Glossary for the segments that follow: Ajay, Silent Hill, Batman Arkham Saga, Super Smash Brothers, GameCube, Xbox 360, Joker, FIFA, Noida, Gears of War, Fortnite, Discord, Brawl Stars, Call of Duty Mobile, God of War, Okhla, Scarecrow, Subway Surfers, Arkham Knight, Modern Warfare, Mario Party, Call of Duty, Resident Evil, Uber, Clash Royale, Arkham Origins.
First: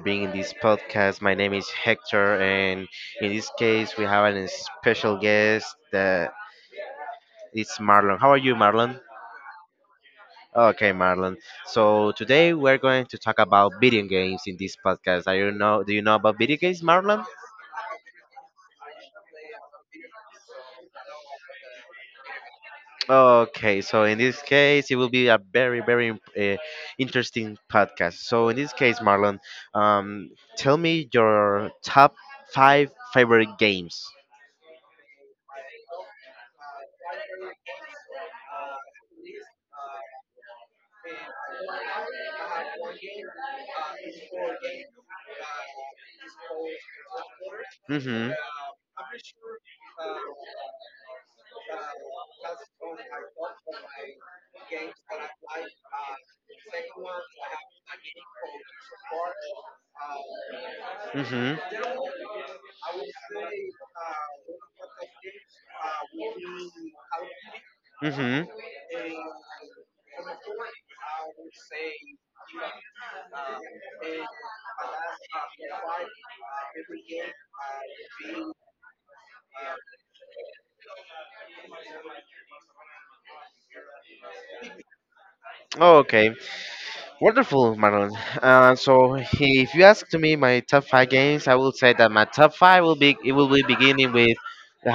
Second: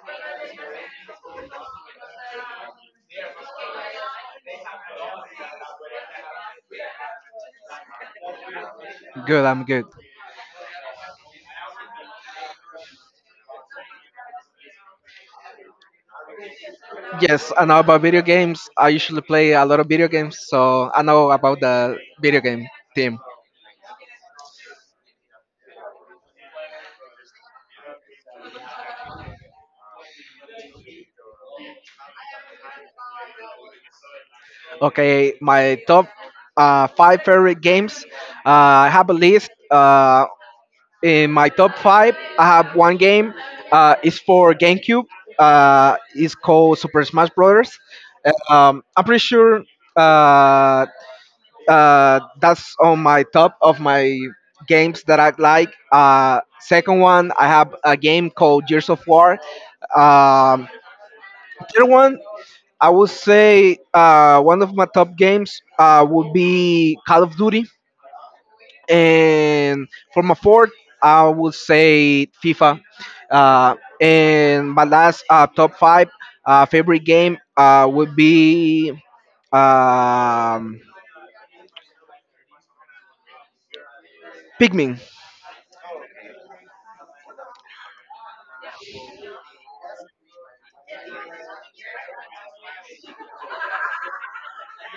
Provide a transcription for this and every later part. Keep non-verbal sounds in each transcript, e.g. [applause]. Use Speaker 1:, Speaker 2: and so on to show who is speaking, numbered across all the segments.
Speaker 1: being in this podcast. My name is Hector, and in this case, we have a special guest that it's Marlon. How are you, Marlon?
Speaker 2: Good, I'm good.
Speaker 1: Okay, Marlon. So today we're going to talk about video games in this podcast. Are you know? Do you know about video games, Marlon?
Speaker 2: Yes, I know about video games. I usually play a lot of video games, so I know about the video game team.
Speaker 1: Okay, so in this case, it will be a very, very interesting podcast. So in this case, Marlon, um, tell me your top five favorite games.
Speaker 2: Okay, my top five favorite games. I have a list. In my top five, I have one game. It's for GameCube. It's called Super Smash Brothers.
Speaker 1: Mm-hmm.
Speaker 2: I'm pretty sure uh, that's on my top of my games that I like. Second one, I have a game called Gears of War. Um,
Speaker 1: Mhm.
Speaker 2: Third one, I would say one of my top games would be Call of Duty,
Speaker 1: Mhm.
Speaker 2: and for my fourth, I would say FIFA. And my last top five favorite game would be um, Pikmin.
Speaker 1: Okay, wonderful, Marlon. If you ask to me my top five games, I will say that my top five will be it will be beginning with.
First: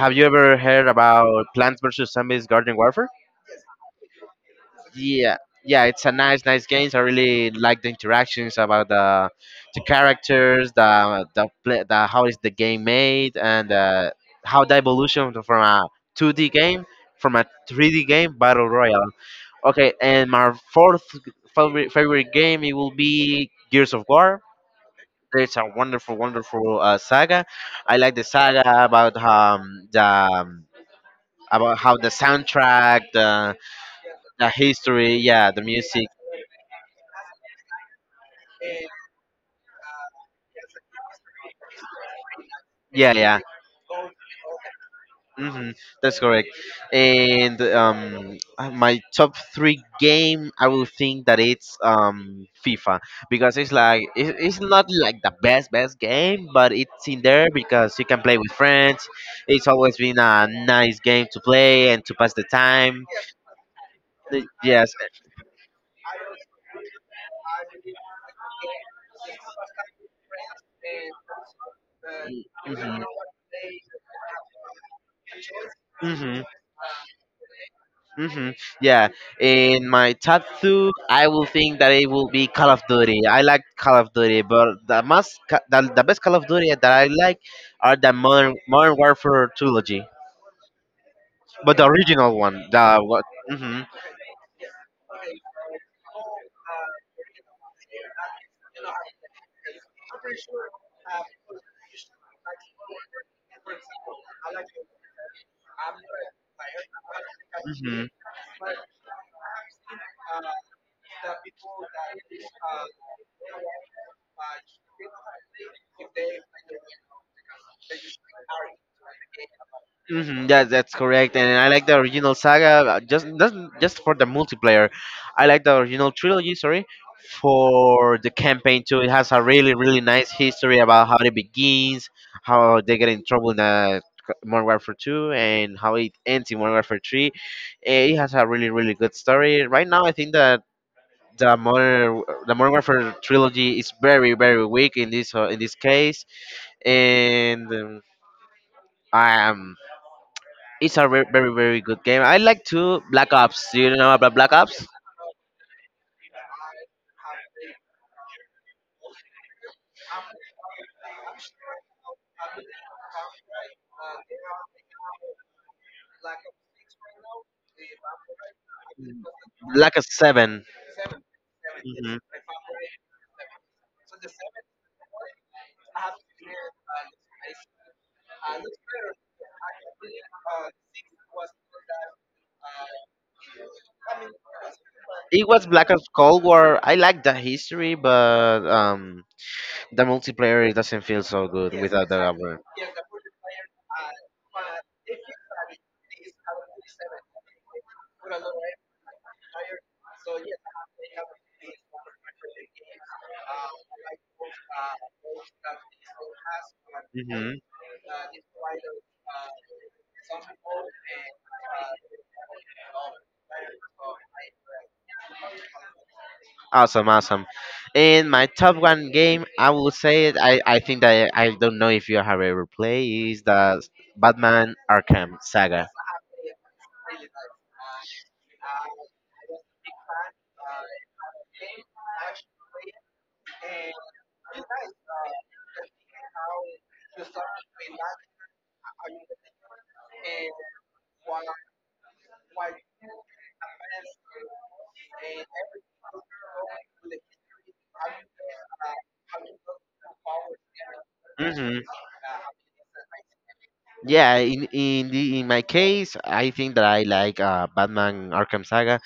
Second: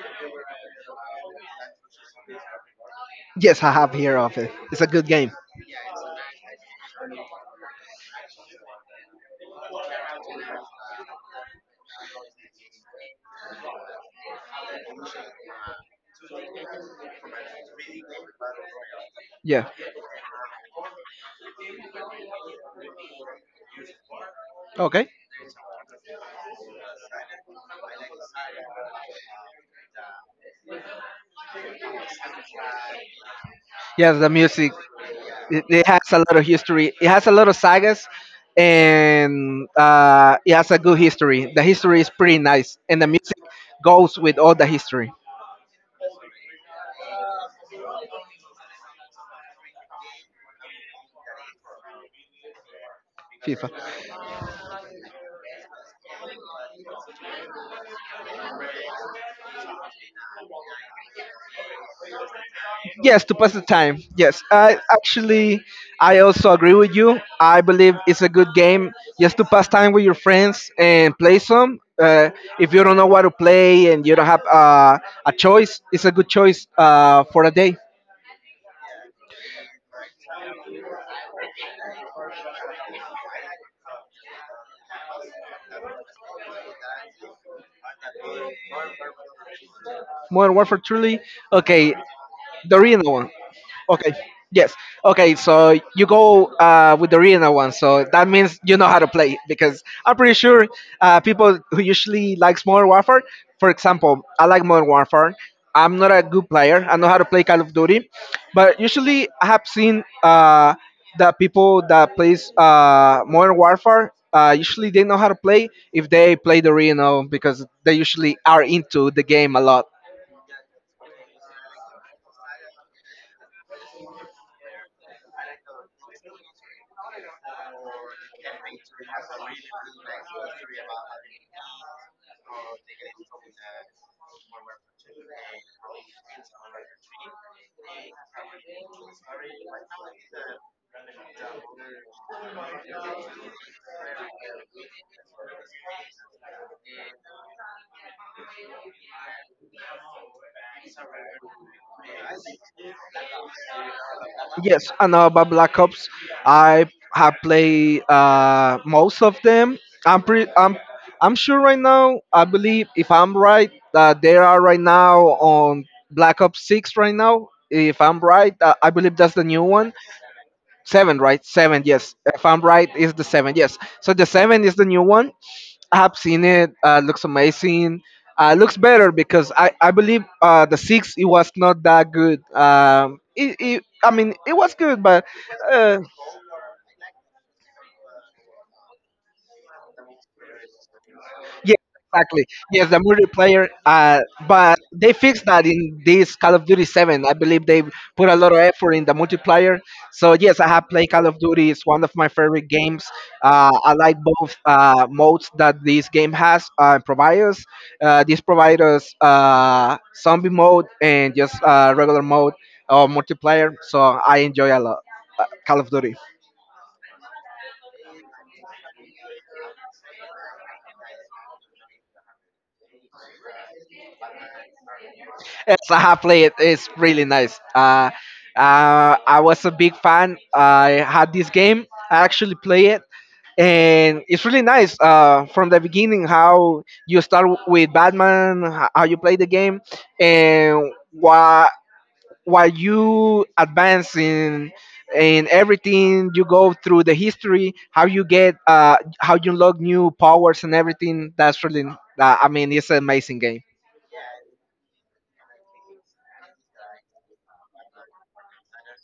Speaker 1: Have you ever heard about Plants vs Zombies Garden Warfare?
Speaker 2: Yes, I have heard of it. It's a good game.
Speaker 1: Yeah, yeah, it's a nice games. I really like the interactions about the characters, the play, the how is the game made, and how the evolution from a 2d game, from a 3d game, battle royale.
Speaker 2: Yeah.
Speaker 1: Okay, and my fourth favorite game it will be Gears of War.
Speaker 2: Okay.
Speaker 1: It's a wonderful saga. I like the saga about the about how the soundtrack,
Speaker 2: Yes, the
Speaker 1: the
Speaker 2: music.
Speaker 1: history, yeah, the
Speaker 2: It has
Speaker 1: music,
Speaker 2: a lot of history. It has a lot of sagas, and it has a good history. The history is pretty nice, and the
Speaker 1: yeah, yeah.
Speaker 2: music goes with all the history.
Speaker 1: hmm That's correct. And my top three game, I will think that it's FIFA, because it's
Speaker 2: FIFA.
Speaker 1: like it's not like the best game, but it's in there because you can play with friends. It's always been a nice game to play and to pass the time.
Speaker 2: Yes, to pass the time. Yes, I
Speaker 1: Yes.
Speaker 2: actually I also agree with you. I believe it's a good game just to pass time with your friends and play some. If you don't know what to play and you don't have a choice, it's a good
Speaker 1: hmm
Speaker 2: choice for a day.
Speaker 1: hmm Yeah, in my top two, I will think that it will be Call of Duty. I like Call of Duty, but the most, the best Call of Duty that I like are the Modern Warfare trilogy,
Speaker 2: Modern Warfare Truly.
Speaker 1: but the
Speaker 2: Okay,
Speaker 1: original one.
Speaker 2: the
Speaker 1: The
Speaker 2: original
Speaker 1: what?
Speaker 2: one. Okay. Yes. Okay. So you go with the Arena one. So that means you know how to play, because I'm pretty sure people who usually likes Modern Warfare, for example, I like Modern Warfare. I'm not a good player. I know how to play Call of
Speaker 1: hmm
Speaker 2: Duty, but usually I have seen that people that plays Modern Warfare. Usually they know how to play if they play
Speaker 1: hmm
Speaker 2: the Arena, because they usually are into the game a lot.
Speaker 1: yeah, that's correct. And I like the original saga, just not just for the multiplayer. I like the original trilogy, sorry, for the campaign too. It has a really, really nice history about how it begins, how they get in trouble in the Modern Warfare 2, and how it ends in Modern Warfare 3. It has a really, really good story. Right now, I think that the Modern Warfare trilogy is very, very weak in this case, and. Um, it's a very, very, very good game. I like to Black Ops. Do you know about Black Ops?
Speaker 2: Yes, I know about Black Ops. I have played most of them. I'm pretty. I'm. I'm sure right now. I believe, if I'm right, that they are right now on Black Ops 6 right now. If I'm right, I believe that's the new one.
Speaker 1: Black Ops 7.
Speaker 2: Seven, right? Seven, yes.
Speaker 1: Mhm.
Speaker 2: If I'm right, is the seven, yes. So the seven is the new one. I have seen it. Looks amazing. Looks better, because I believe the six it was not that good. I mean, it was good, but
Speaker 1: It was Black
Speaker 2: uh,
Speaker 1: Ops Cold War. I like the history, but the multiplayer it doesn't feel so good
Speaker 2: yes,
Speaker 1: without the
Speaker 2: exactly.
Speaker 1: other.
Speaker 2: Yes, the multiplayer. But they fixed that in this Call of Duty 7. I believe they put a lot of effort in the multiplayer. So yes, I have played Call of Duty. It's one of my favorite games. I like both modes that this game has provide
Speaker 1: hmm
Speaker 2: us. This provides us zombie mode and just regular mode or multiplayer. So I enjoy a lot Call of Duty.
Speaker 1: Awesome, awesome. In my top one game, I will say it. I think that I don't know if you have ever played is the Batman Arkham
Speaker 2: Yes,
Speaker 1: Saga.
Speaker 2: I have played it. It's really nice. I was a big fan. I had this game. I actually play it, and it's really nice. From the beginning, how you start with Batman, how you play the game, and why, while you advance in everything, you go through the history, how you get, how you unlock new powers, and everything. That's
Speaker 1: hmm
Speaker 2: really, I mean, it's an amazing game.
Speaker 1: Yeah, in my case, I think that I like Batman Arkham Saga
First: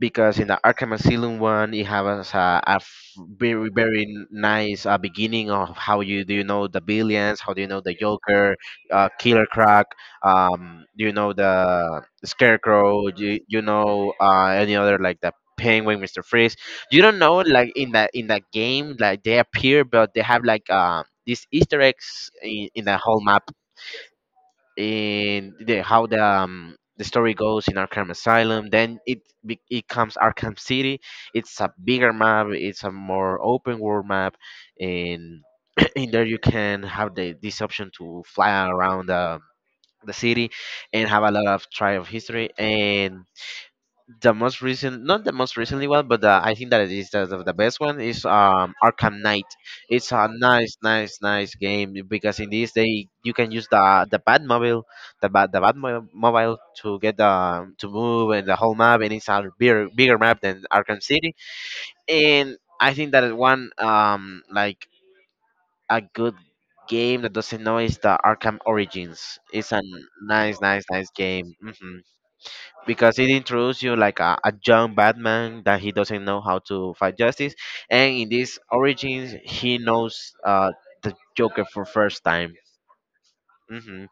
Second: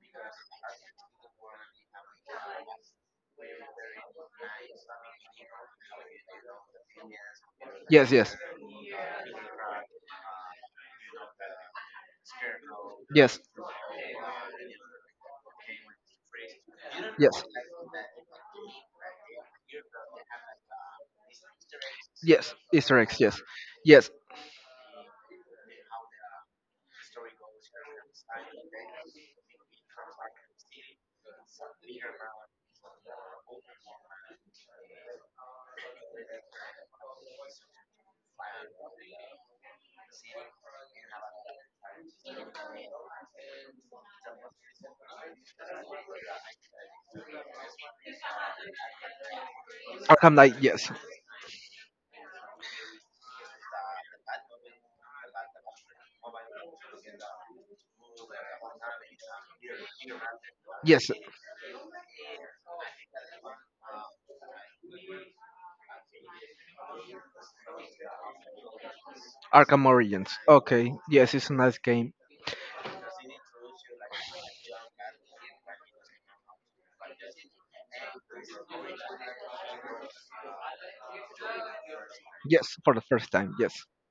Speaker 1: because in the Arkham Asylum one, it has a very nice beginning of how you do you know the billions, how do you know the
Speaker 2: Yes, yes,
Speaker 1: Joker, Killer Croc, do you know the Scarecrow,
Speaker 2: yes,
Speaker 1: you know any other like the Penguin, Mister Freeze. You don't know
Speaker 2: yes,
Speaker 1: like in that game like they appear, but they have like these Easter eggs
Speaker 2: yes.
Speaker 1: in the
Speaker 2: Easter eggs.
Speaker 1: whole
Speaker 2: Yes,
Speaker 1: map,
Speaker 2: yes.
Speaker 1: in the how the story goes in Arkham Asylum. Then it comes Arkham City. It's a bigger map. It's a more open world map, and [clears throat] in there you can have the this option to fly around the city and have a lot of try of history. And the most recent not the most recently one, but I think that it is the best one is Arkham Knight. It's a
Speaker 2: Arkham Knight.
Speaker 1: nice
Speaker 2: Yes,
Speaker 1: nice nice game because in this they you can use the batmobile, mobile to get the to move and the whole map, and it's a bigger map than Arkham
Speaker 2: yes.
Speaker 1: City. And I think that it one like a good game that doesn't know is the Arkham Origins. It's a
Speaker 2: Arkham Origins.
Speaker 1: nice
Speaker 2: Okay.
Speaker 1: nice
Speaker 2: Yes,
Speaker 1: game.
Speaker 2: it's a nice game.
Speaker 1: Because it introduces you like a young Batman that he doesn't know how to fight justice, and in this origins he knows the Joker for first time.
Speaker 2: Yes, for the first time. Yes.
Speaker 1: hmm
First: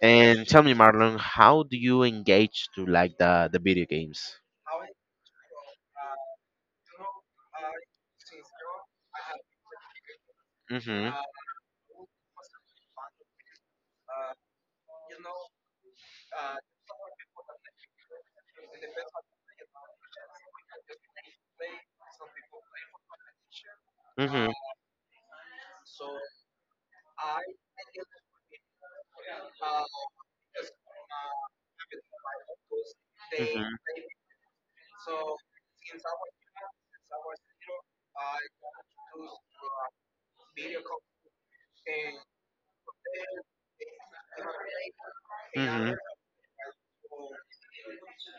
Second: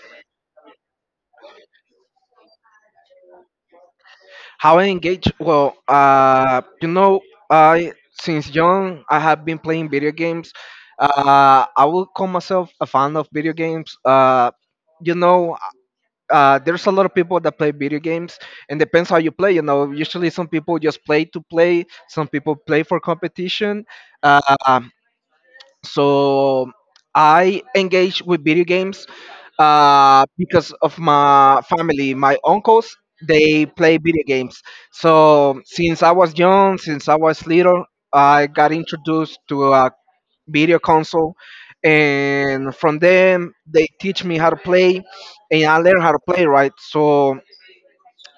Speaker 1: And tell me, Marlon, how do you engage to like the video games?
Speaker 2: How I engage? Well, you know, I since young I have been playing video games.
Speaker 1: Hmm
Speaker 2: I will call myself a fan of video games. You know, there's a lot of people that play video games, and depends how you play, you know, usually some people just play to play, some people play for competition. uh,
Speaker 1: hmm
Speaker 2: so I engage with video games because of my family, my uncles, they
Speaker 1: hmm
Speaker 2: play video games. So since I was young, since I was little, I got introduced to a video console, and from them they teach me how to play, and I
Speaker 1: hmm
Speaker 2: learn how to play, right? So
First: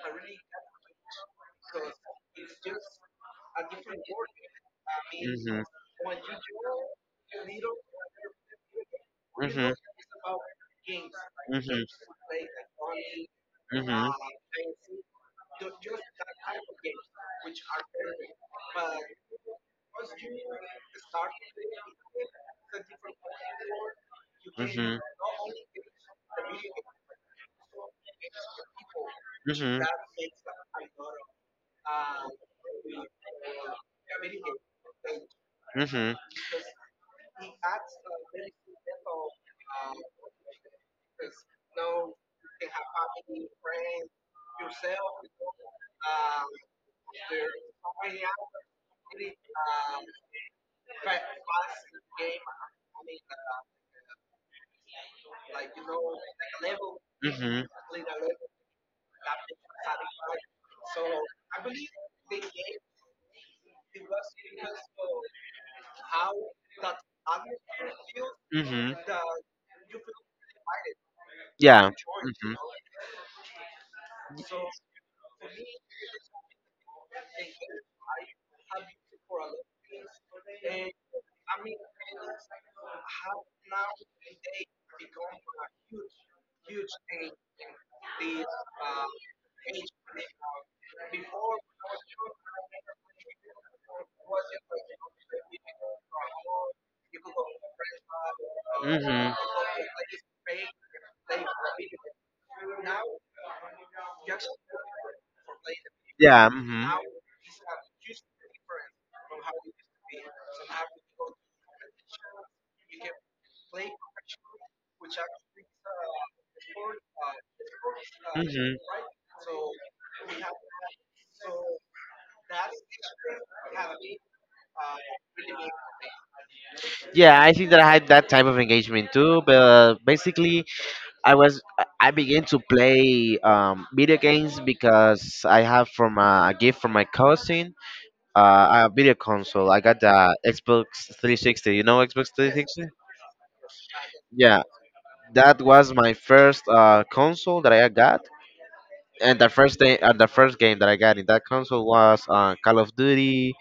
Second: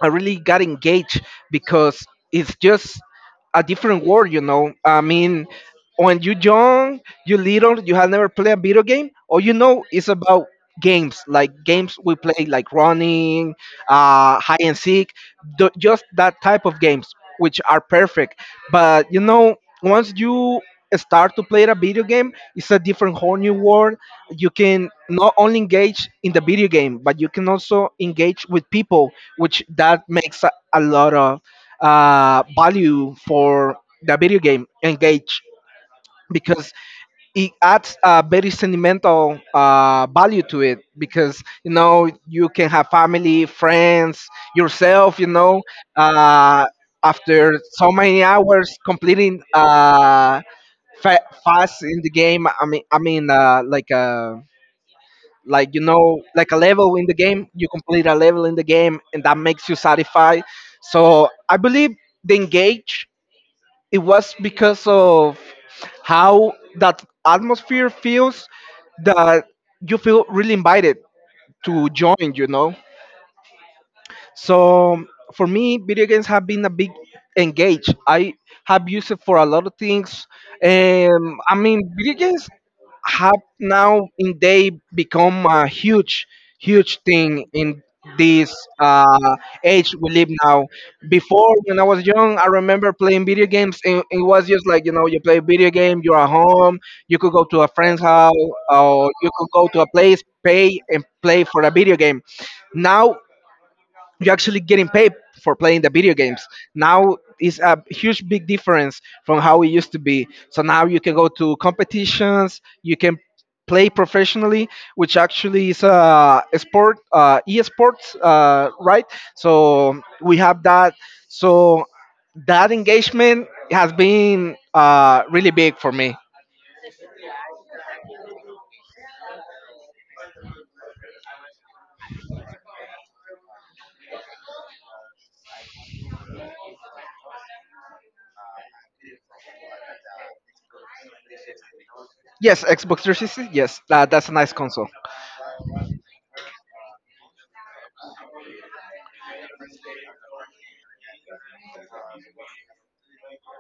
Speaker 2: I really got engaged, because it's just a different world. I mean, when you young, you little, you have never played a video game, all you
Speaker 1: hmm
Speaker 2: know is about games, like
Speaker 1: hmm
Speaker 2: games we play, like running,
Speaker 1: hmm hmm
Speaker 2: hide and seek, just that type of games, which are perfect. But once you start to play a video game, it's a different whole new world. You can not only engage in the video game, but you can also engage with people, which
Speaker 1: hmm
Speaker 2: that makes a lot of value for the video game engage,
Speaker 1: hmm
Speaker 2: because it adds a very sentimental value to it, because you can have family, friends, yourself, uh, after so many hours completing fast in the game. I mean, like, like, like a level in the game.
Speaker 1: hmm
Speaker 2: You complete a level in the game, and that makes you satisfied. So I believe the engage, it was because of how that atmosphere feels, that you feel really invited to join. So for me, video games have been a big engage. I have used it for a lot of things. I mean, video games have now in day become a huge, huge thing in this uh, age we live now. Before, when I was young, I remember playing video games. And it was just like, you play video game, you're at home, you could go to a friend's house, or you could go to a place, pay, and play for a video game. Now you actually getting paid for playing the video games.
Speaker 1: Yeah.
Speaker 2: Now is a huge big difference from how it used to be. So now you can go to competitions, you can play professionally, which actually is a sport, esports,
Speaker 1: Mhm.
Speaker 2: right? So we have that. So that engagement has been really big for me.
Speaker 1: Yeah, I think that I had that type of engagement too. But basically, I was I began to play video games because I have from a gift from my cousin a video console. I got the Xbox 360. You know Xbox
Speaker 2: Yes,
Speaker 1: 360?
Speaker 2: Xbox 360. Yes, that's a nice
Speaker 1: Yeah,
Speaker 2: console.
Speaker 1: that was my first console that I got, and the first thing, the first game that I got in that console was Call of Duty.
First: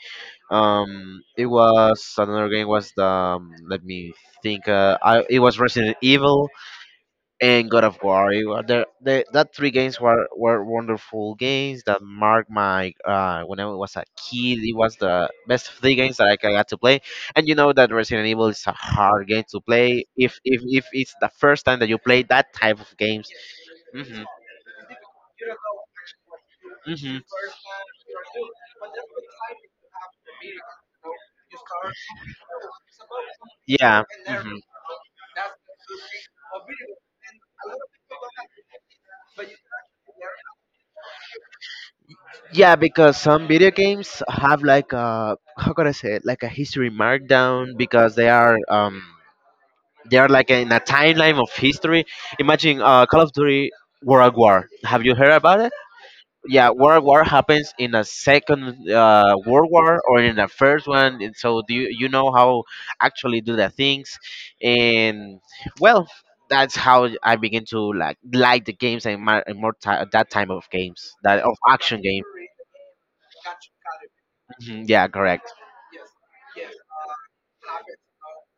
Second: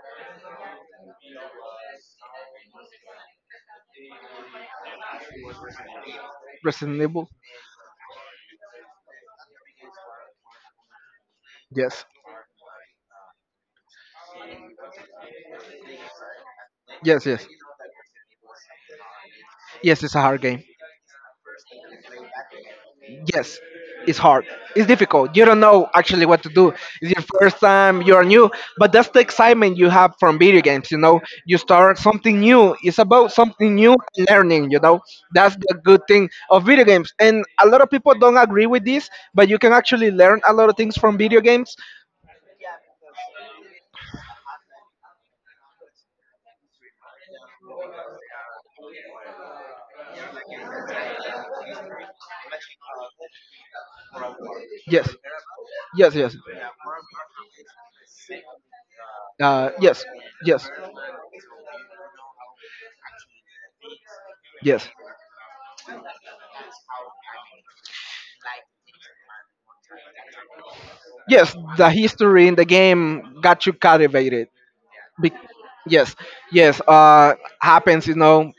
Speaker 1: It was another game was the let me think. I It was Resident Evil
Speaker 2: Resident Evil.
Speaker 1: and God of War. It, wa- the, That three games were wonderful games that
Speaker 2: Yes,
Speaker 1: marked my when I was a kid. It was the best three games that got to play.
Speaker 2: yes, yes,
Speaker 1: And you know that Resident Evil is a hard game to
Speaker 2: yes.
Speaker 1: play,
Speaker 2: It's a
Speaker 1: if
Speaker 2: hard game.
Speaker 1: it's the first time that you play that type of games.
Speaker 2: Yes, it's
Speaker 1: hmm
Speaker 2: hard, it's difficult. You don't know actually what to do. It's
Speaker 1: hmm
Speaker 2: your first time, you're new, but that's the excitement you have from video games, you start something new, it's about something new
Speaker 1: Yeah.
Speaker 2: and
Speaker 1: Mhm.
Speaker 2: learning, that's the good thing of video games, and a lot of people don't agree with this, but you can actually learn a lot of things from video games.
Speaker 1: Yeah, because some video games have like a how could I say it, like a history markdown because they are like in a timeline of history. Imagine Call of Duty World War. Have
Speaker 2: Yes,
Speaker 1: you heard about it?
Speaker 2: yes, yes,
Speaker 1: Yeah, World War happens in a second World
Speaker 2: yes,
Speaker 1: War or in the
Speaker 2: yes,
Speaker 1: first one, and so do you, you know how actually do the things,
Speaker 2: yes,
Speaker 1: and well, that's how I begin to like the games and more ti that type of games that
Speaker 2: yes,
Speaker 1: of
Speaker 2: the
Speaker 1: action games.
Speaker 2: history in the game got you captivated.
Speaker 1: Mhm, yeah,
Speaker 2: Be-
Speaker 1: correct.
Speaker 2: yes, yes. Happens.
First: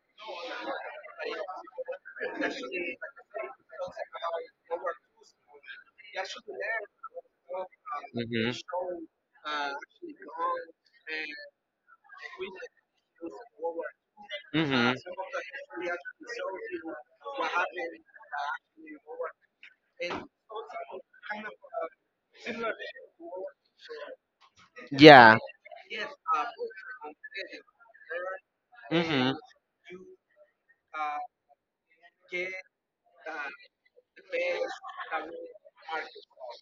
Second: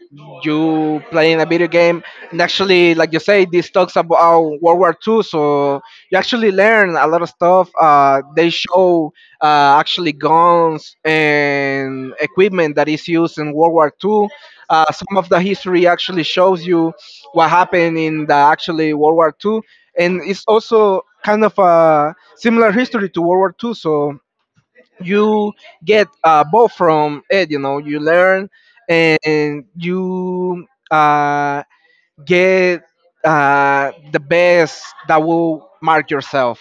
Speaker 2: You playing a video game, and actually, like you say, this talks about World War II. So you actually learn a lot of stuff. They
Speaker 1: Mhm.
Speaker 2: show actually guns and equipment that is used in World War II.
Speaker 1: Mhm.
Speaker 2: Some of the history actually shows you what happened in the actually World War II, and it's also kind of a similar history to World War II. So
Speaker 1: Yeah.
Speaker 2: you get both from it, you learn,
Speaker 1: Mhm.
Speaker 2: and you uh, get the best that will mark yourself.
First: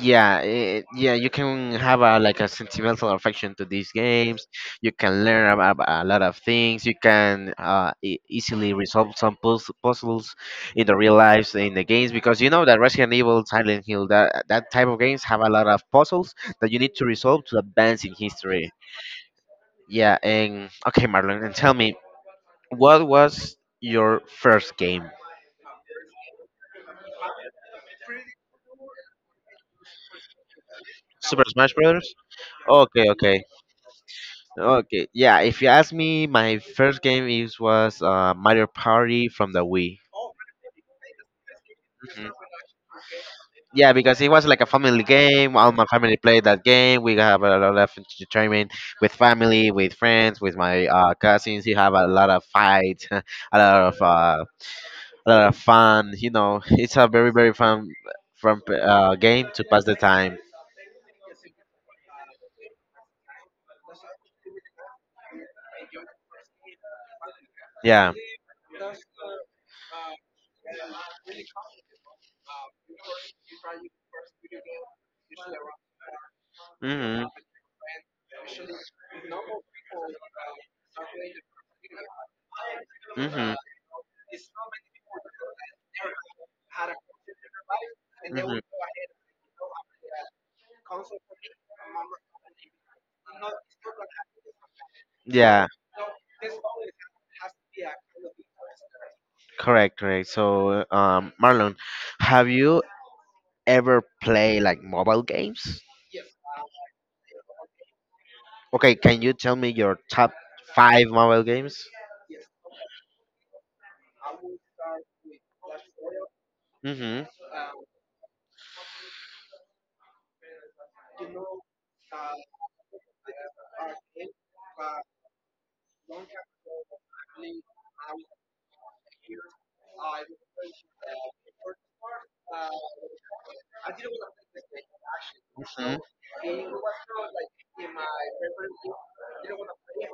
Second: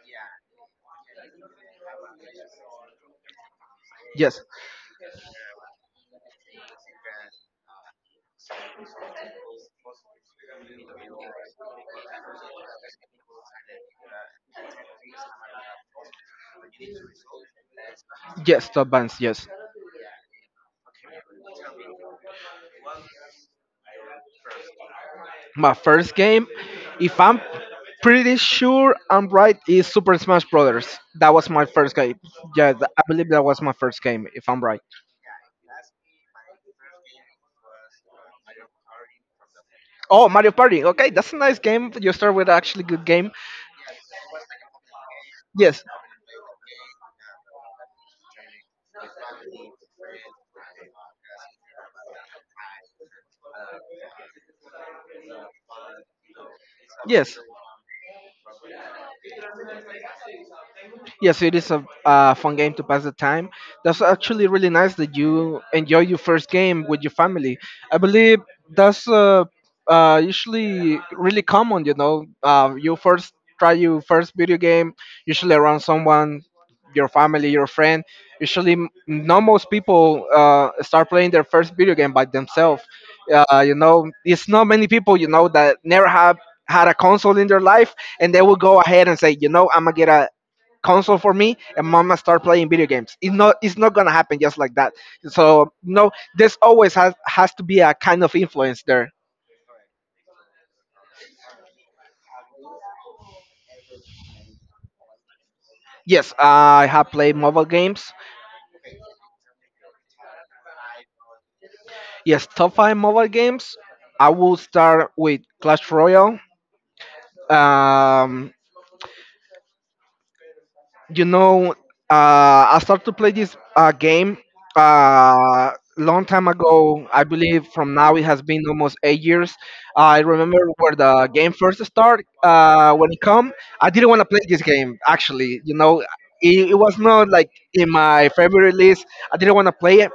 Speaker 1: Yeah, yeah, you can have a like a sentimental affection to these
Speaker 2: Yes,
Speaker 1: games. You can learn about a lot of things. You can easily resolve some puzzles in the real lives in the games because you know that Resident Evil, Silent Hill, that type of games have a lot of puzzles that you need to resolve to advance in
Speaker 2: yes,
Speaker 1: history.
Speaker 2: to advance, yes.
Speaker 1: Yeah, and okay, Marlon, and tell me, what was your first game?
Speaker 2: My first game, if I'm pretty sure I'm right, is Super Smash Brothers. That
Speaker 1: Super
Speaker 2: was my
Speaker 1: Smash
Speaker 2: first
Speaker 1: Brothers?
Speaker 2: game. Yeah, I
Speaker 1: Okay,
Speaker 2: believe
Speaker 1: okay,
Speaker 2: that was my first game, if I'm right.
Speaker 1: okay. Yeah, if you ask me, my first game is was Mario Party from the Wii.
Speaker 2: Oh, Mario Party. Okay, that's a nice game. You
Speaker 1: Mhm.
Speaker 2: start with actually good game.
Speaker 1: Yeah, because it was like a family game. All
Speaker 2: Yes,
Speaker 1: my family played that game. We have a lot of entertainment with family, with friends, with my cousins. We have a lot of fights, [laughs] a lot of that are fun. You know, it's a very
Speaker 2: yes.
Speaker 1: very fun game to pass the time.
Speaker 2: Yes, it is a fun game to pass the time. That's actually really nice that you enjoy your first game with your family. I
Speaker 1: Yeah.
Speaker 2: believe that's usually really common, you know. You first try your first video game, usually around someone, your
Speaker 1: Mhm.
Speaker 2: family, your friend. Usually, not most people start playing their first video game by themselves.
Speaker 1: Mhm.
Speaker 2: It's not many people, that never have had a console in their life, and they will
Speaker 1: Mhm.
Speaker 2: go ahead and say, I'm gonna get a console for me and mama start playing video games. It's not, it's not gonna happen just like that.
Speaker 1: Yeah.
Speaker 2: So no, this always has to be a kind of influence there.
Speaker 1: Correct. Correct. So, Marlon, have you ever play like mobile games?
Speaker 2: Yes, I have played mobile games.
Speaker 1: Okay, can you tell me your top five mobile games?
Speaker 2: Yes, top five mobile games. I will start with Clash Royale.
Speaker 1: Mm-hmm.
Speaker 2: um you know, I started to play this game uh, long time ago. I believe from now it has been almost 8 years. I remember where the game first started. When it come, I didn't want to play this game. Actually,
Speaker 1: Mm-hmm.
Speaker 2: it was not like in my favorite list. I didn't want to play it,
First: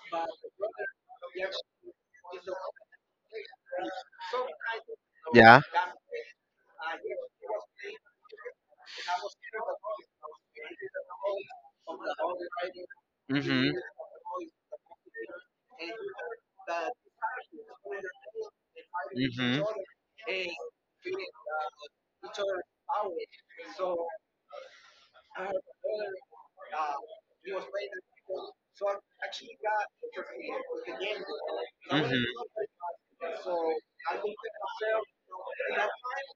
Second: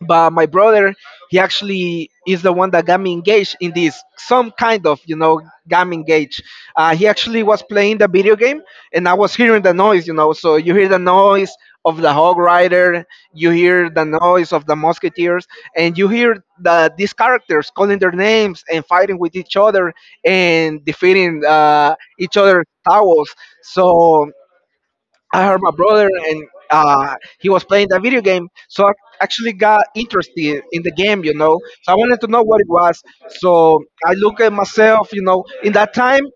Speaker 2: but my brother, he actually is the one that got me engaged in this, some kind of,
Speaker 1: Yeah.
Speaker 2: got me engaged. He actually was playing the video game, and I was hearing the noise, so you hear the noise of the hog rider, you
Speaker 1: Mhm.
Speaker 2: hear the noise of the musketeers, and you hear the these characters calling their names and fighting with each
Speaker 1: Mhm.
Speaker 2: other and defeating each other's towers. So I heard my brother, and he was playing that video game, so I actually got interested in the game, you know. So I wanted
Speaker 1: Mhm.
Speaker 2: to know what it was. So I look at myself, you know. In that time,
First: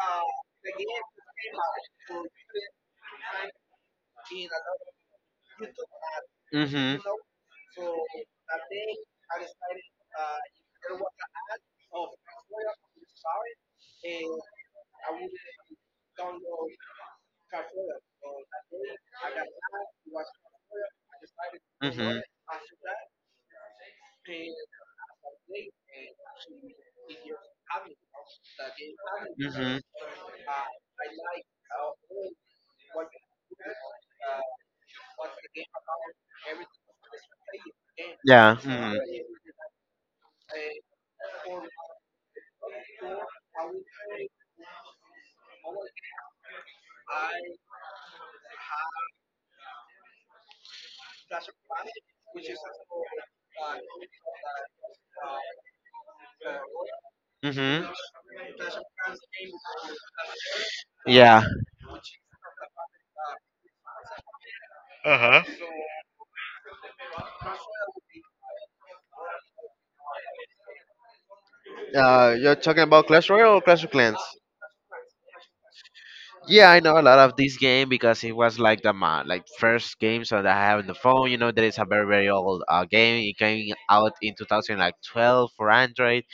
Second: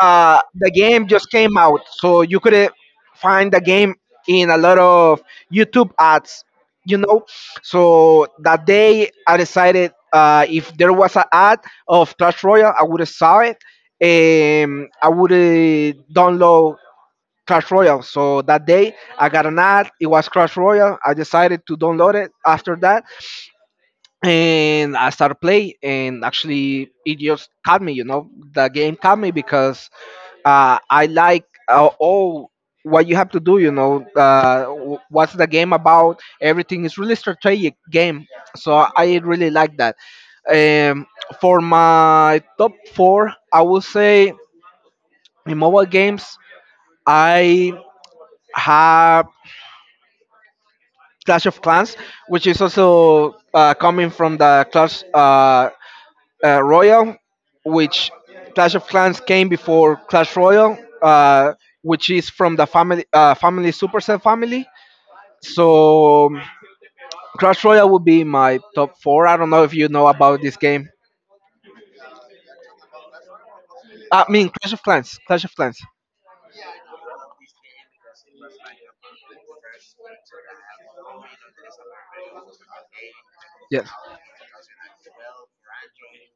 Speaker 2: the game just came out, so you could find the game in a lot of YouTube ads, you
Speaker 1: Mhm.
Speaker 2: know. So that day, I decided, if there was an ad of Clash Royale, I would have saw it, and I would download Crash Royale. So that day I got an ad. It was Crash Royale. I decided to download
Speaker 1: Mhm.
Speaker 2: it after that, and I started play. And actually, it just caught me. You know, the game caught me
Speaker 1: Mhm.
Speaker 2: because I like all what you have to do. You know, what's the game about? Everything is really strategic game.
Speaker 1: Yeah.
Speaker 2: So
Speaker 1: Mhm.
Speaker 2: I really like that. Um, for my top four, I will say in mobile games, I have Clash of Clans, which is also coming from the Clash Royale,
Speaker 1: Mhm.
Speaker 2: which, Clash of Clans came before Clash Royale,
Speaker 1: Yeah.
Speaker 2: which is from the family Supercell family.
Speaker 1: Uh huh.
Speaker 2: So Clash Royale would be my top four. I don't know if you know about this game.
Speaker 1: You're talking about Clash Royale or Clash of Clans?
Speaker 2: I mean Clash of Clans. Clash of Clans.
Speaker 1: Yeah, I know a lot of this game because it was like first game so that I have on the phone. You know, that is a very very old game. It came
Speaker 2: Yes.
Speaker 1: out in 2012 for Android,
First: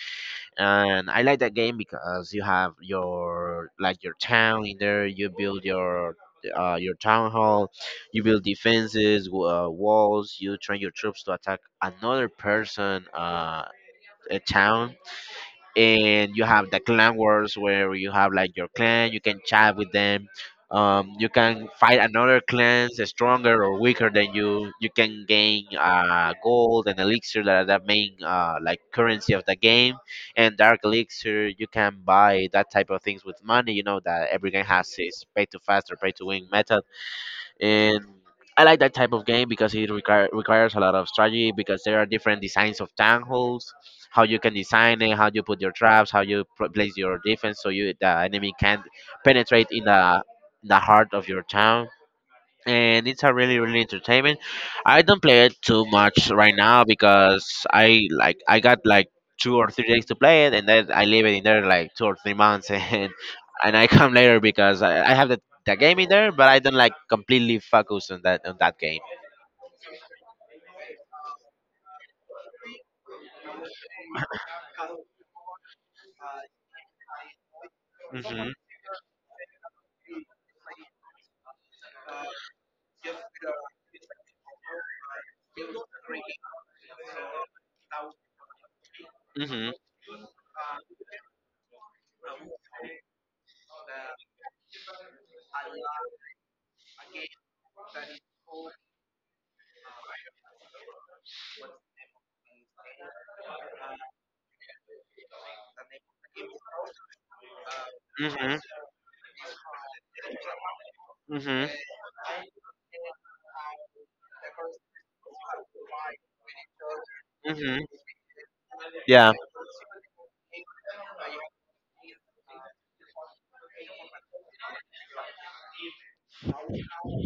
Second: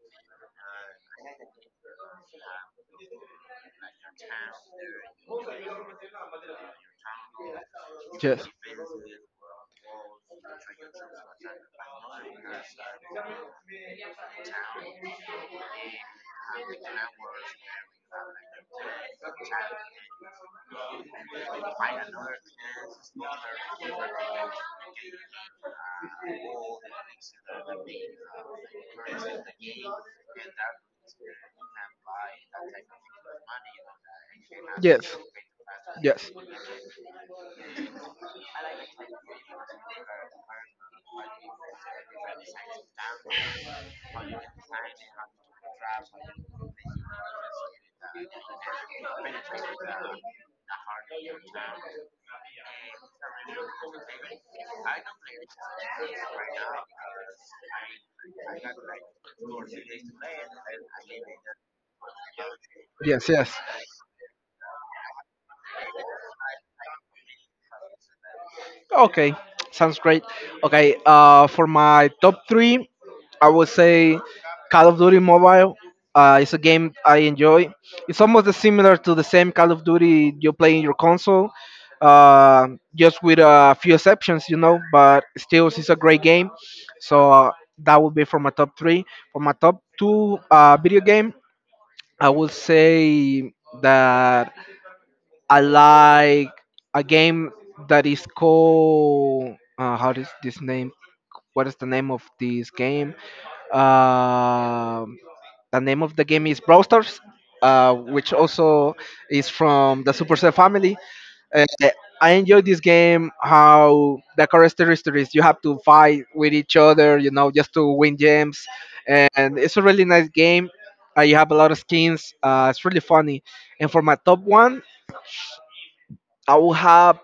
Speaker 1: and I like that game because you have your like your town in there. You build your town hall, you build
Speaker 2: Yes.
Speaker 1: defenses, walls. You train your troops to attack another person, a town, and you
Speaker 2: That.
Speaker 1: have the clan wars where you have like your clan, you can chat with them, you can fight another clans that's stronger or weaker than you. You can gain gold and elixir that are the main like currency of the game and dark elixir. You can buy that type of things with money. You know that every game has its pay to fast or pay to win method. And I like that type of game because it requires a lot of strategy because there are different designs of tangles, how you can design it, how you put your traps, how you place your defense so you the enemy can't penetrate in the heart of your town, and it's a really really entertainment. I don't play it too much right now because I like I got like 2 or 3 days to play it, and then I leave it in there like 2 or 3 months, [laughs]
Speaker 2: Yes, yes.
Speaker 1: and I come later because I have the game in there, but I don't like completely focus on that game.
Speaker 2: Okay, sounds great. Okay, for my top three, I would say Call of Duty Mobile. It's a game I enjoy. It's
Speaker 1: Mhm.
Speaker 2: almost similar to the same Call of Duty you play in your console, uh, just with a few exceptions, you know. But still, it's a great game. So that would be for my top three. For my
Speaker 1: Mhm.
Speaker 2: top two video game, I would say that I like a game that is called, how is this name? What is the name of this game? Um the name of the game is Brawl Stars, which
Speaker 1: Mhm.
Speaker 2: also is from the Supercell family.
Speaker 1: Mhm.
Speaker 2: Uh, I enjoy this game. How the characteristic is you have to fight with each other, you know, just
Speaker 1: Mhm.
Speaker 2: to win gems,
Speaker 1: Yeah.
Speaker 2: and it's a really nice game. You have a lot of skins. It's really funny. And for my top one, I will have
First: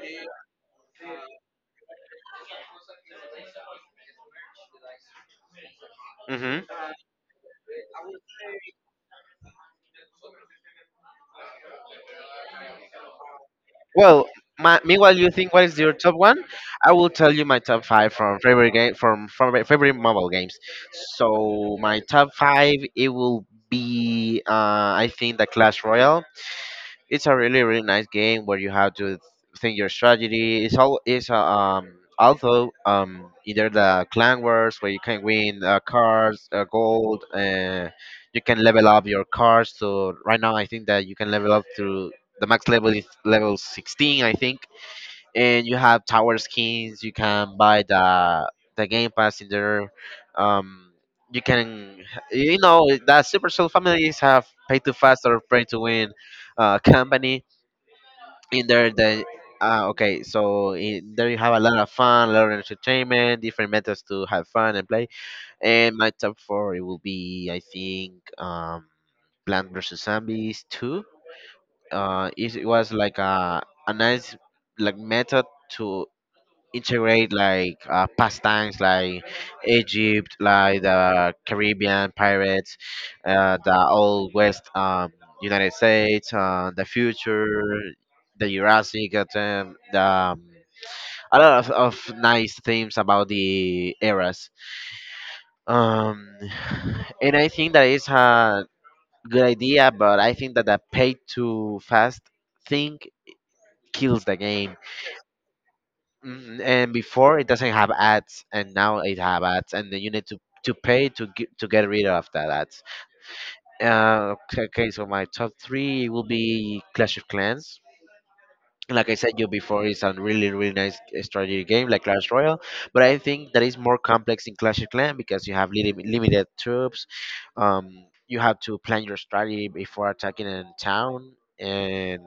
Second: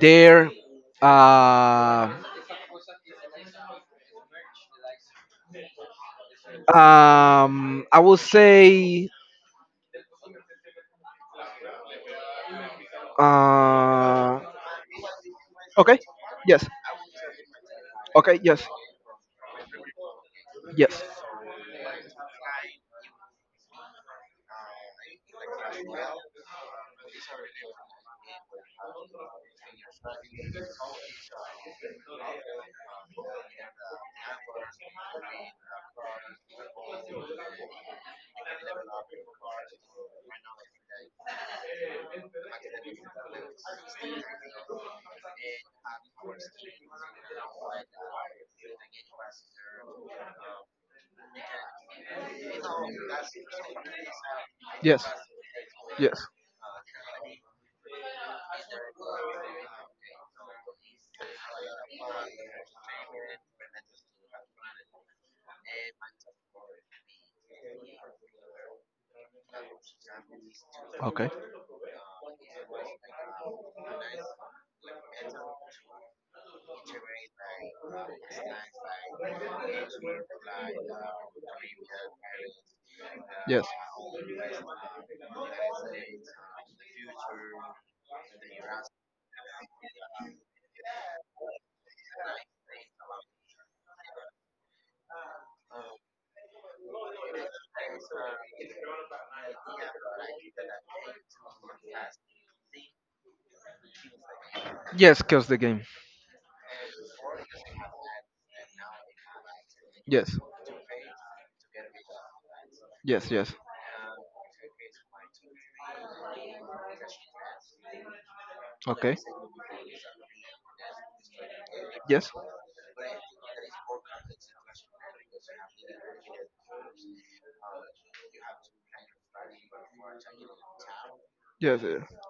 Speaker 2: their uh,
Speaker 1: Mhm.
Speaker 2: I will say
Speaker 1: Well,
Speaker 2: uh,
Speaker 1: meanwhile, you think what is your
Speaker 2: okay,
Speaker 1: top one?
Speaker 2: yes,
Speaker 1: I will tell you my top five from
Speaker 2: okay, yes,
Speaker 1: favorite game from my favorite mobile games.
Speaker 2: yes,
Speaker 1: So my top five it will be I think the Clash Royale. It's a really really nice game where you have to think your strategy. It's all it's Also, either the clan wars where you can win cards, gold. You can level up your cards. So right now I think that you can level up to the max level is level 16, I think, and you have tower skins. You can buy the Game Pass in there. Um, you can, you know, that Supercell families have pay to
Speaker 2: yes,
Speaker 1: fast or pay to win
Speaker 2: yes.
Speaker 1: company in there. Then, okay, so in there you have a lot of fun, a lot of entertainment, different methods to have fun and play. And my top four it will be, I think, Plant vs Zombies Two.
Speaker 2: Okay.
Speaker 1: It was like a nice like method to integrate like pastimes like Egypt, like the Caribbean pirates,
Speaker 2: Yes.
Speaker 1: the old West, United States, the future, the Jurassic, the a lot of nice themes about the eras. Um, [sighs] and I think that is a good idea, but I think that the pay to fast thing kills the game.
Speaker 2: Yes, kills the game.
Speaker 1: And before it doesn't have ads and now it have ads and then you need
Speaker 2: Yes,
Speaker 1: to pay to get rid of that ads.
Speaker 2: yes, yes.
Speaker 1: Okay, so my top three will be Clash of Clans. Like
Speaker 2: Okay.
Speaker 1: I said you before, it's a really really nice strategy game like
Speaker 2: Yes,
Speaker 1: Clash Royale, but I think that is more complex in Clash of Clans because you have limited troops. um you have to plan your strategy before attacking a town,
Speaker 2: yes, yes.
Speaker 1: and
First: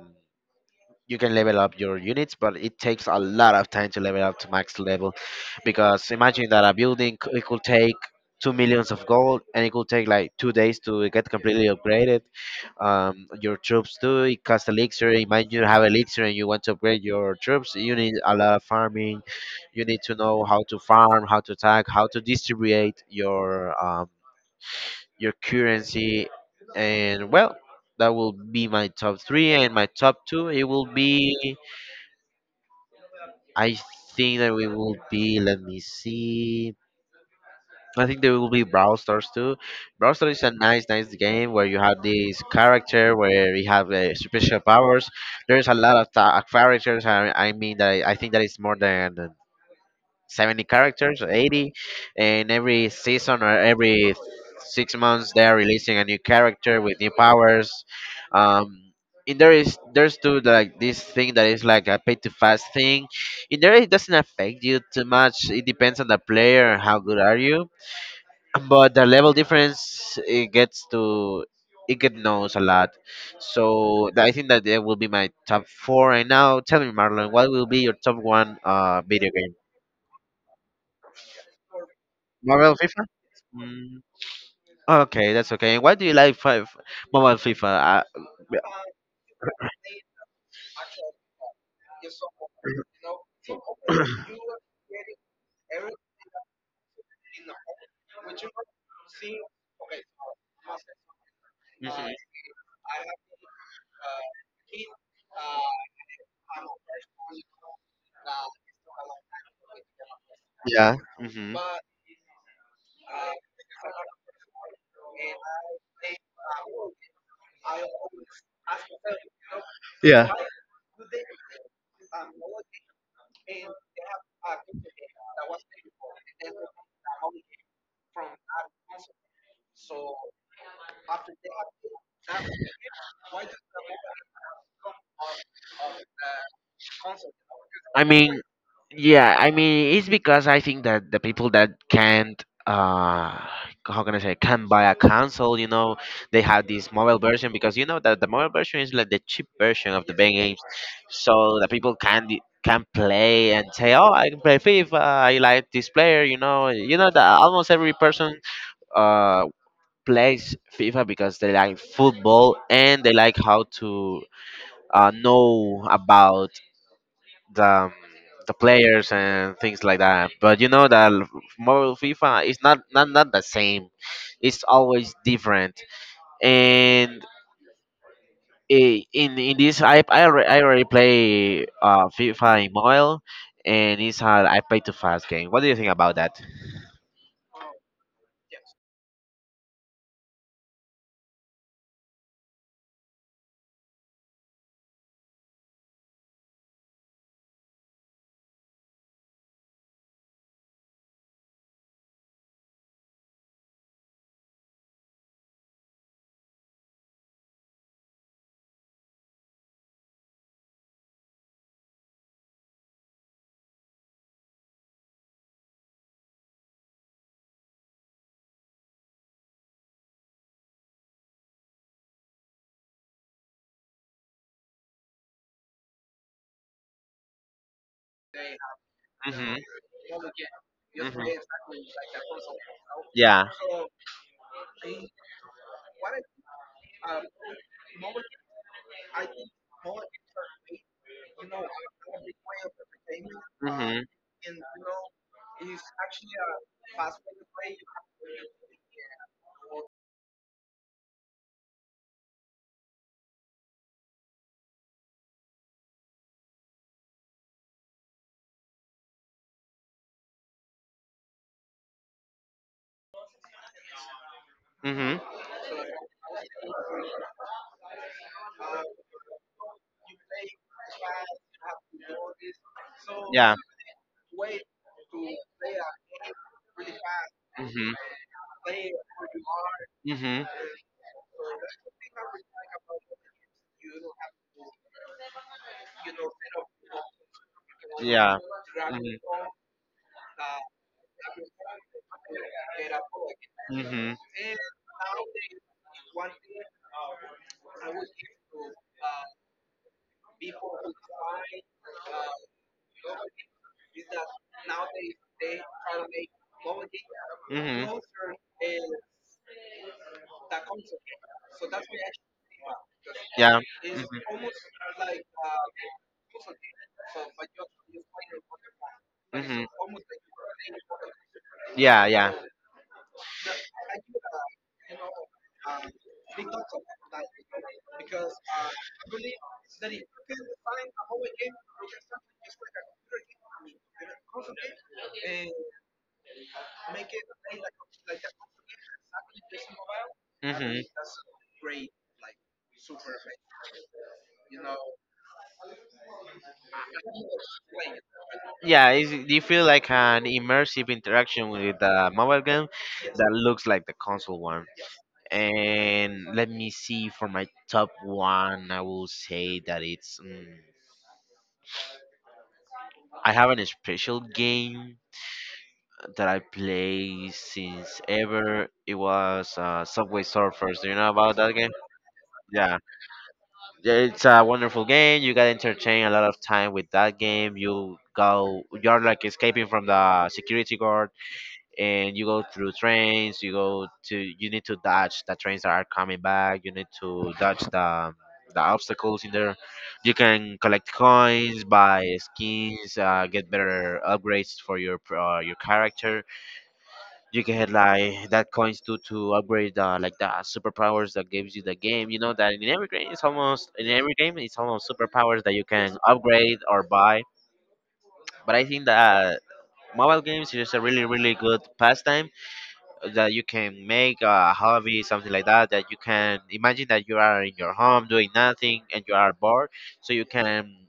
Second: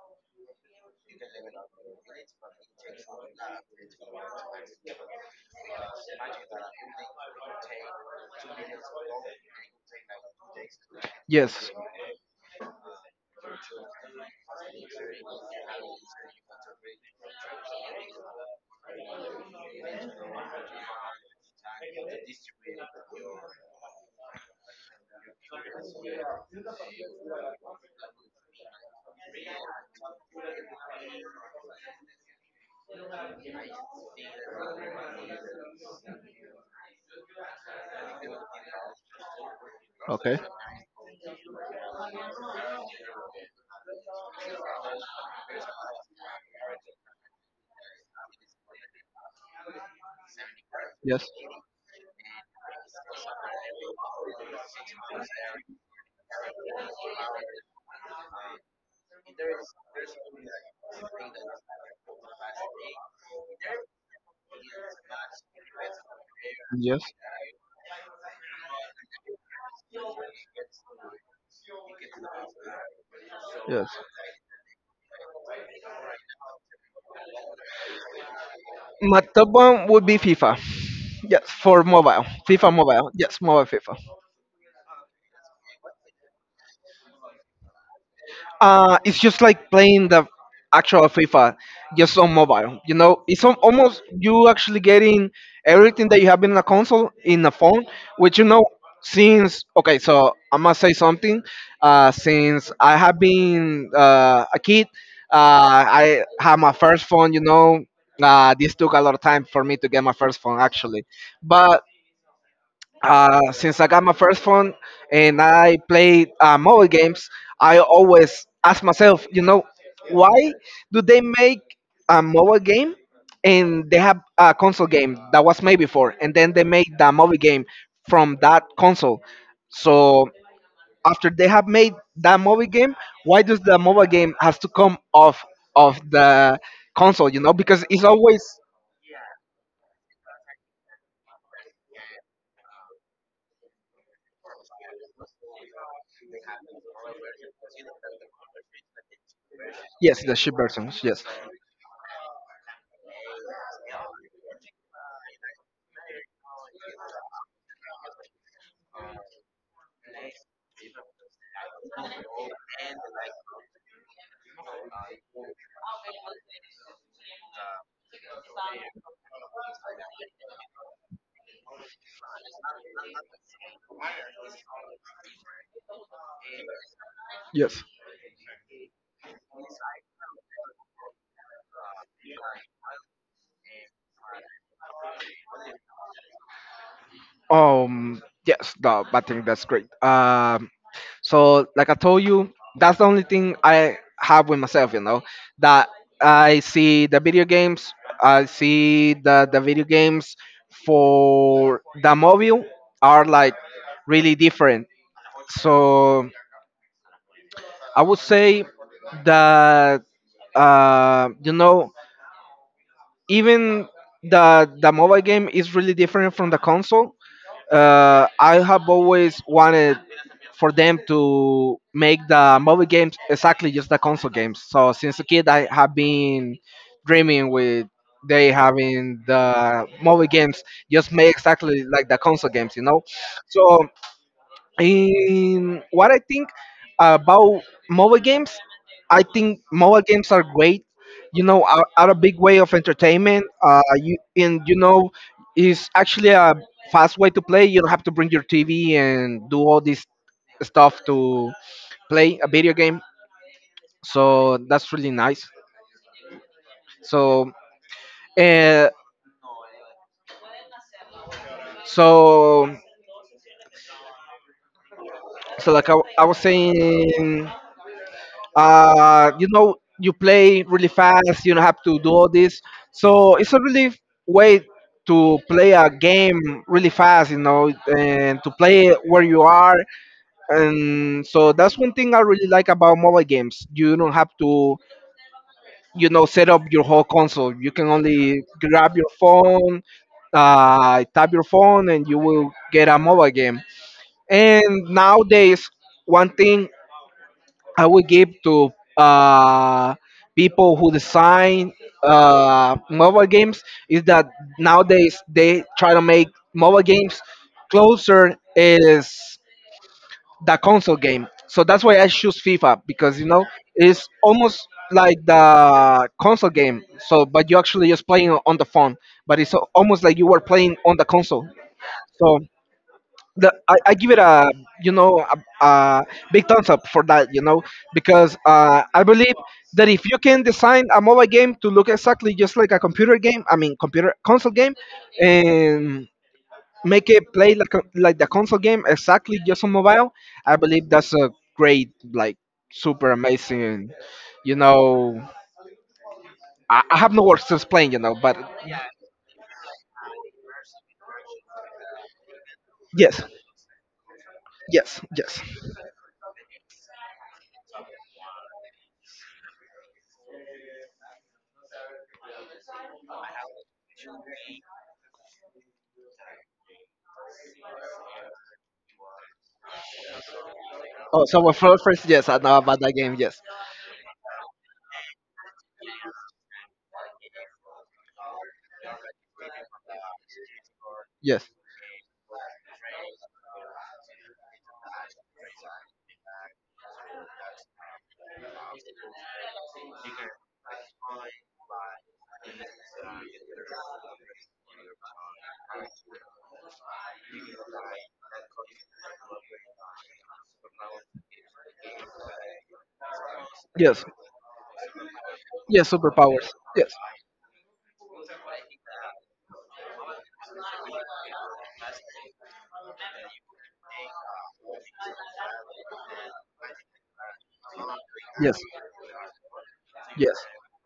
Speaker 1: you can level up your units, but it takes a lot of time to level up to max level. Because imagine that a building it could take two millions of gold, and it could take like 2 days to get completely
Speaker 2: Yes.
Speaker 1: upgraded. Your troops too. It costs elixir. Imagine you have elixir and you want to upgrade your troops. You need a lot of farming. You need to know how to farm, how to attack, how to distribute um, your currency, and well, that will be my top three. And my top two, it will be, I think that we will be. Let me see. I think there will be Brawl Stars too. Brawl Stars
Speaker 2: Okay.
Speaker 1: is a nice, nice game where you have this character where you have special powers. There's a lot of characters. I think that it's more than 70 characters,
Speaker 2: Yes,
Speaker 1: 80, and every season or every 6 months they are releasing a new character with new powers. Um, and there's too like this thing that is like a pay to fast thing. In there it doesn't affect you too much. It depends on the player and
Speaker 2: and
Speaker 1: how
Speaker 2: yes.
Speaker 1: good are you. But the level difference it gets knows a lot.
Speaker 2: Yes.
Speaker 1: So I think that that will be my top four right now. Tell me, Marlon, what will be your top one
Speaker 2: My
Speaker 1: video
Speaker 2: top
Speaker 1: game?
Speaker 2: one would be FIFA. Yes, for mobile.
Speaker 1: Marvel.
Speaker 2: FIFA mobile. Yes, mobile
Speaker 1: Mm,
Speaker 2: FIFA.
Speaker 1: okay, that's okay. And why do you like mobile FIFA?
Speaker 2: It's just like playing the actual FIFA just on mobile. You know, it's almost you actually getting everything that you have in a console in a phone, which you know, since, okay, so I must say something. Since I have been a kid, I had my first phone. You know, this took a lot of time for me to get my first phone
Speaker 1: Yeah.
Speaker 2: actually,
Speaker 1: hmm
Speaker 2: but since I got my first phone and I played mobile games, I always ask myself, you know,
Speaker 1: Yeah.
Speaker 2: why do they make a mobile game, and they have a console game that was made before, and then they make the mobile game from that console? So after they have made that mobile game, why does the mobile game has to come off of the console? You know, because
Speaker 1: I
Speaker 2: it's
Speaker 1: mean,
Speaker 2: always
Speaker 1: yeah. I mean, it's because I think that the people that can't, uh, how can I say, can not buy a console, you know, they have this mobile version because you know that the mobile version is like the cheap version of the
Speaker 2: yes,
Speaker 1: big
Speaker 2: the ship
Speaker 1: games,
Speaker 2: versions, yes.
Speaker 1: so the people can play and say, oh, I can play FIFA. I like this player, you know. You know that almost every person. uh, Plays FIFA because they like football and they like how to know about the um, the players and things like that. But you know that mobile FIFA is not the same. It's always different. And
Speaker 2: Yes.
Speaker 1: in this I already play FIFA in mobile, and it's hard. I play too fast game. What do you think about that?
Speaker 2: Yes, no, I think that's great. So like I told you, that's the only thing I have with myself. You know that I see the video games, I see the video games for the mobile are like really different. So I would say that uh, you know even the mobile game is really different from the console. I have always wanted for them to make the mobile games exactly just the console games. So since a kid, I have been dreaming with they having
Speaker 1: hmm
Speaker 2: the mobile games just made exactly
Speaker 1: hmm
Speaker 2: like the console games, you know.
Speaker 1: Yeah.
Speaker 2: So in what I think about mobile games, I think mobile games are great. Are a big way of entertainment.
Speaker 1: Mm-hmm.
Speaker 2: You and you know, is actually a fast way to play. You don't have to bring your TV and do all this stuff to play a video game. So that's really nice. So, uh, so,
Speaker 1: hmm
Speaker 2: so like I was saying, you know, you play really fast, you don't have to do all this, so
Speaker 1: Yeah.
Speaker 2: it's a really way to play a game really fast, you know,
Speaker 1: hmm
Speaker 2: and to play it where you are.
Speaker 1: hmm
Speaker 2: And so that's one thing I really like about mobile games. You don't have to, you know, set up your whole console, you can
Speaker 1: Yeah.
Speaker 2: only grab your phone, tap your phone and you will get a mobile game.
Speaker 1: hmm
Speaker 2: And nowadays one thing I would give to uh, people who design mobile games is that nowadays they try to make mobile games
Speaker 1: hmm
Speaker 2: closer is the
Speaker 1: hmm
Speaker 2: console game. So that's why I choose FIFA, because you know
Speaker 1: Yeah.
Speaker 2: it's almost
Speaker 1: Mhm.
Speaker 2: like the console game. So but you actually just playing on the phone, but it's
Speaker 1: Mhm.
Speaker 2: almost like you were playing on the console.
Speaker 1: Yeah, yeah.
Speaker 2: So the, I give it a, you know, a big thumbs up for that, you know, because I believe that if you can design a mobile game to look exactly just like a computer game, I mean computer console game, and make it play like a, like the console game exactly just on mobile, I
Speaker 1: Mhm.
Speaker 2: believe that's a great, like super amazing, you know, I have no words to explain, you know, but
Speaker 1: Yeah, it's, you feel like an immersive interaction with the mobile game
Speaker 2: yes,
Speaker 1: that looks like the console one.
Speaker 2: yes, yes.
Speaker 1: And let me see for my top one, I will say that it's I have an special game that I play since ever. It was Subway Surfers. Do you know
Speaker 2: Oh,
Speaker 1: about that
Speaker 2: so
Speaker 1: game?
Speaker 2: for first, yes, I know
Speaker 1: Yeah.
Speaker 2: about that game. Yes,
Speaker 1: Yeah, it's a wonderful game. You got entertained a lot of time with that game. You go, you're like escaping from the security guard,
Speaker 2: yes,
Speaker 1: and you go through trains. You go to, you need to dodge the trains that are coming back. You need to dodge the obstacles in there. You can collect coins, buy skins, get better upgrades for your character. You can get like that coins to upgrade the like the superpowers that gives you the game. You know that in every game it's almost in
Speaker 2: yes.
Speaker 1: every game it's almost superpowers that you
Speaker 2: Yes,
Speaker 1: can
Speaker 2: superpowers.
Speaker 1: upgrade or
Speaker 2: Yes,
Speaker 1: buy. But I think that mobile games is a really really good pastime that you can make a hobby something like that that you can imagine that you are in your home doing
Speaker 2: yes,
Speaker 1: nothing and you are bored, so you
Speaker 2: yes,
Speaker 1: can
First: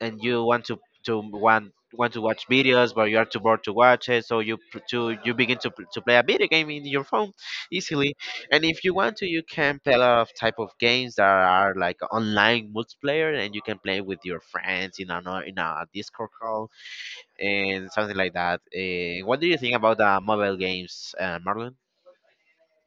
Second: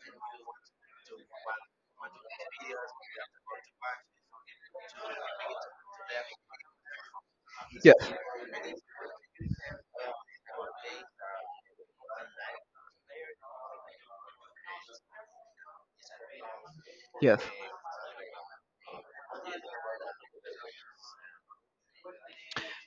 Speaker 1: and you want to want to watch videos but you are too bored to watch it so you begin to play a video game in your phone
Speaker 2: yes,
Speaker 1: easily, and if you want to you can play a lot of type of games that are like online multiplayer and you can play with your friends in a no, in a Discord call
Speaker 2: yes.
Speaker 1: and something like that. Eh, what do you think about the mobile games, Marlon?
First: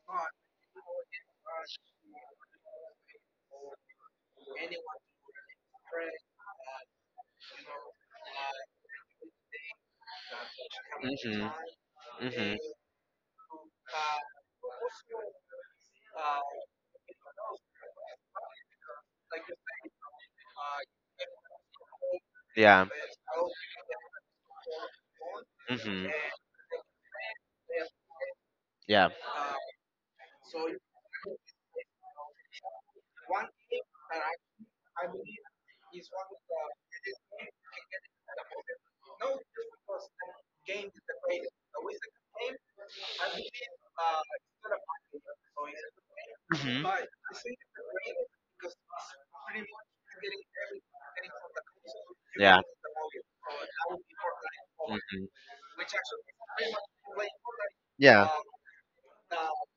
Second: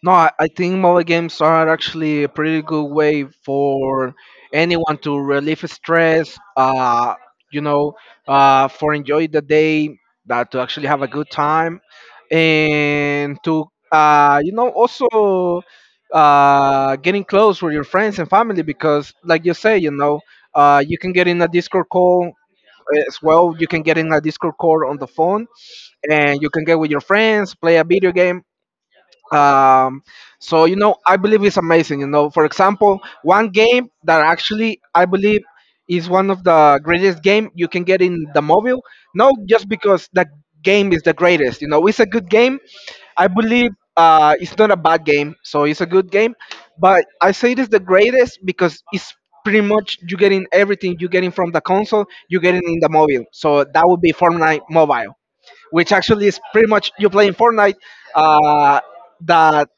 Speaker 2: No, I think mobile games are actually a pretty good way for anyone to relieve stress, you know, for enjoy the day, that to actually have a good
Speaker 1: hmm
Speaker 2: time,
Speaker 1: hmm
Speaker 2: and to, you know, also getting close with your friends and family because, like you say, you know, you can get in a Discord call.
Speaker 1: yeah.
Speaker 2: As well you can get in a discord core on the phone,
Speaker 1: hmm
Speaker 2: and you can get with your friends play a video game.
Speaker 1: Yeah.
Speaker 2: um so you know, I believe it's amazing. You know, for example, one game that actually I believe is one of the greatest game you can get in the mobile, not just because the game is the greatest. You know, it's a good game, I believe. Uh, it's not a bad game, so it's a good game,
Speaker 1: hmm
Speaker 2: but I say it is the greatest because it's pretty much you getting everything, you getting from the console, you
Speaker 1: Yeah.
Speaker 2: getting in the mobile. So that would be Fortnite mobile,
Speaker 1: hmm
Speaker 2: which actually is pretty much you playing Fortnite.
Speaker 1: Yeah.
Speaker 2: Uh, that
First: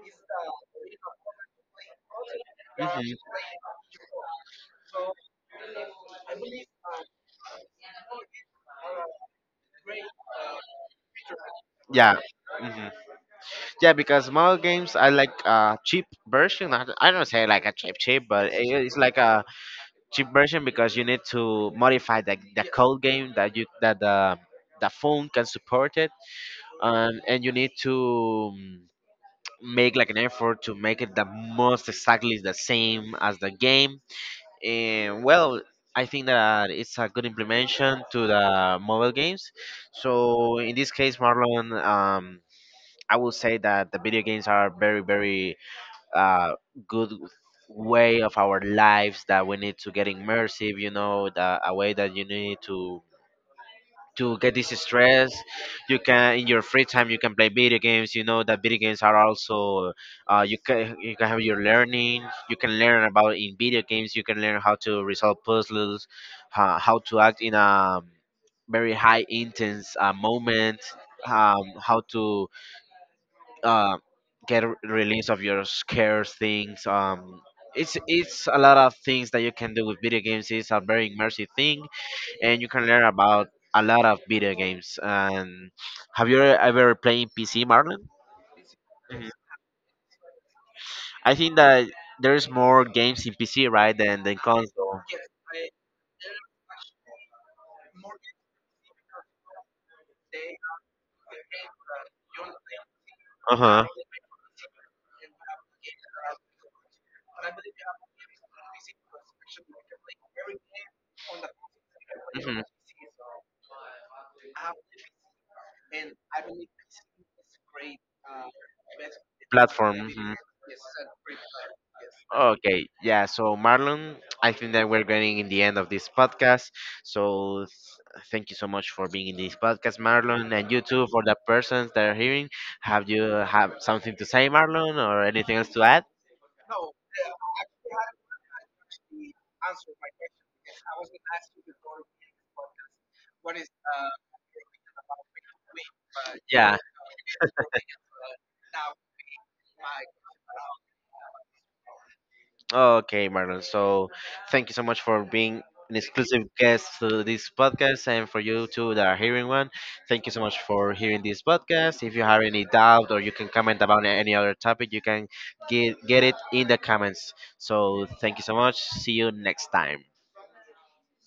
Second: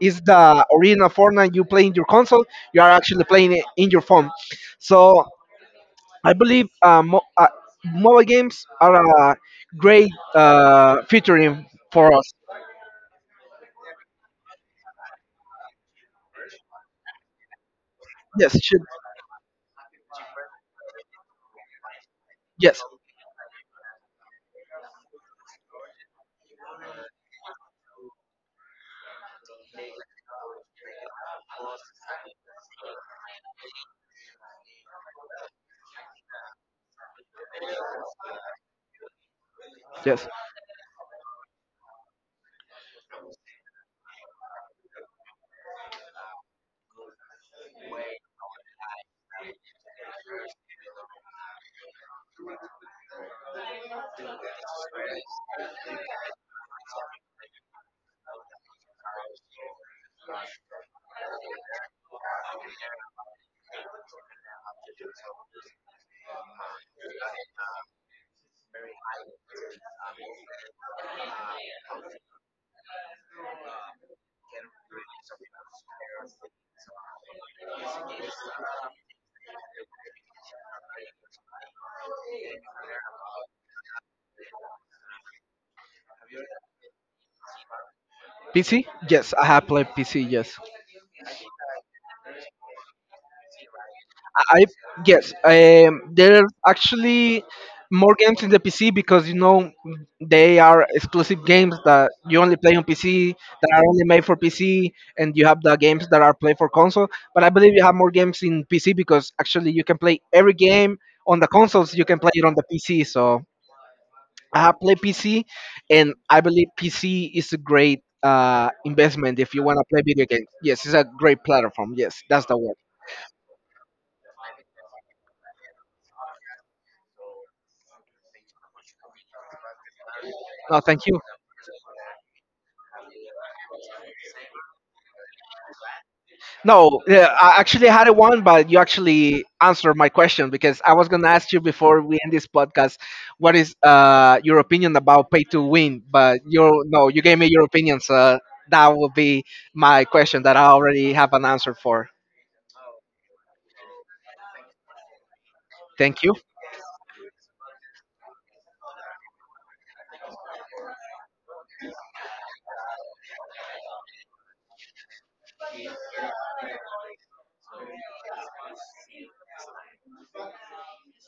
Speaker 2: is the original Fortnite you play in your console. You are
Speaker 1: hmm
Speaker 2: actually playing it in your phone. So I believe mobile games are a great featuring for
Speaker 1: Yeah.
Speaker 2: us.
Speaker 1: hmm Yeah, because mobile games I like a cheap version. I don't say like a cheap cheap,
Speaker 2: Yes,
Speaker 1: but
Speaker 2: should,
Speaker 1: it's like a cheap version because you need to modify the
Speaker 2: yes,
Speaker 1: code game that you that the phone can support it, and you need to mm, make like an effort to make it the most exactly the same as the game. And well, I think that it's a good implementation to the mobile games.
Speaker 2: yes.
Speaker 1: So in this case, Marlon. Um, I will say that the video games are very, very uh, good way of our lives that we need to get immersive. You know, the, a way that you need to get this stress. You can in your free time you can play video games. You know that video games are also you can have your learning. You can learn about in video games. You can learn how to resolve puzzles, how to act in a very high intense moment. How to uh, release of your scares things. It's a lot of things that you can do with video games. It's a very immersive thing, and you can learn about a lot of video games. And have you ever played PC, Marlon?
Speaker 2: PC?
Speaker 1: Mhm.
Speaker 2: Yes, I have played PC. Yes.
Speaker 1: I think that there's more games in PC, right, than
Speaker 2: I
Speaker 1: console.
Speaker 2: Yes, there's actually more games in the PC because you know they are exclusive games that you only play on PC,
Speaker 1: Uh
Speaker 2: that are
Speaker 1: huh.
Speaker 2: only made for PC, and you have the games that are played for console. But I believe you have more games in PC because actually you can play every game on the consoles. You can play it on
Speaker 1: hmm
Speaker 2: the PC. So I have played PC, and I believe PC is a great investment if you want to
Speaker 1: Platform.
Speaker 2: play video
Speaker 1: Mm-hmm.
Speaker 2: games. Yes, it's a great platform. Yes, that's the word.
Speaker 1: Okay, yeah. So Marlon, I think that we're getting in the end of this podcast. So thank you so much for being in this podcast, Marlon, and
Speaker 2: No,
Speaker 1: you
Speaker 2: thank
Speaker 1: too
Speaker 2: you.
Speaker 1: for the persons that are hearing. Have you have something to say, Marlon, or anything else to add?
Speaker 2: No, yeah, I actually had a one, but you actually answered my question, because I was going to ask you before we end this podcast, what is your opinion about pay to win? But
Speaker 1: Yeah.
Speaker 2: you, no, you gave me your opinion, so that would be my question that I already have an answer for.
Speaker 1: Okay, Marlon. So thank you so much for being an
Speaker 2: Thank you.
Speaker 1: exclusive guest to this podcast and for you too that are hearing one. Thank you so much for hearing this podcast. If you have any doubt or you can comment about any other topic, you can get it in the comments. So thank you so much. See you next time.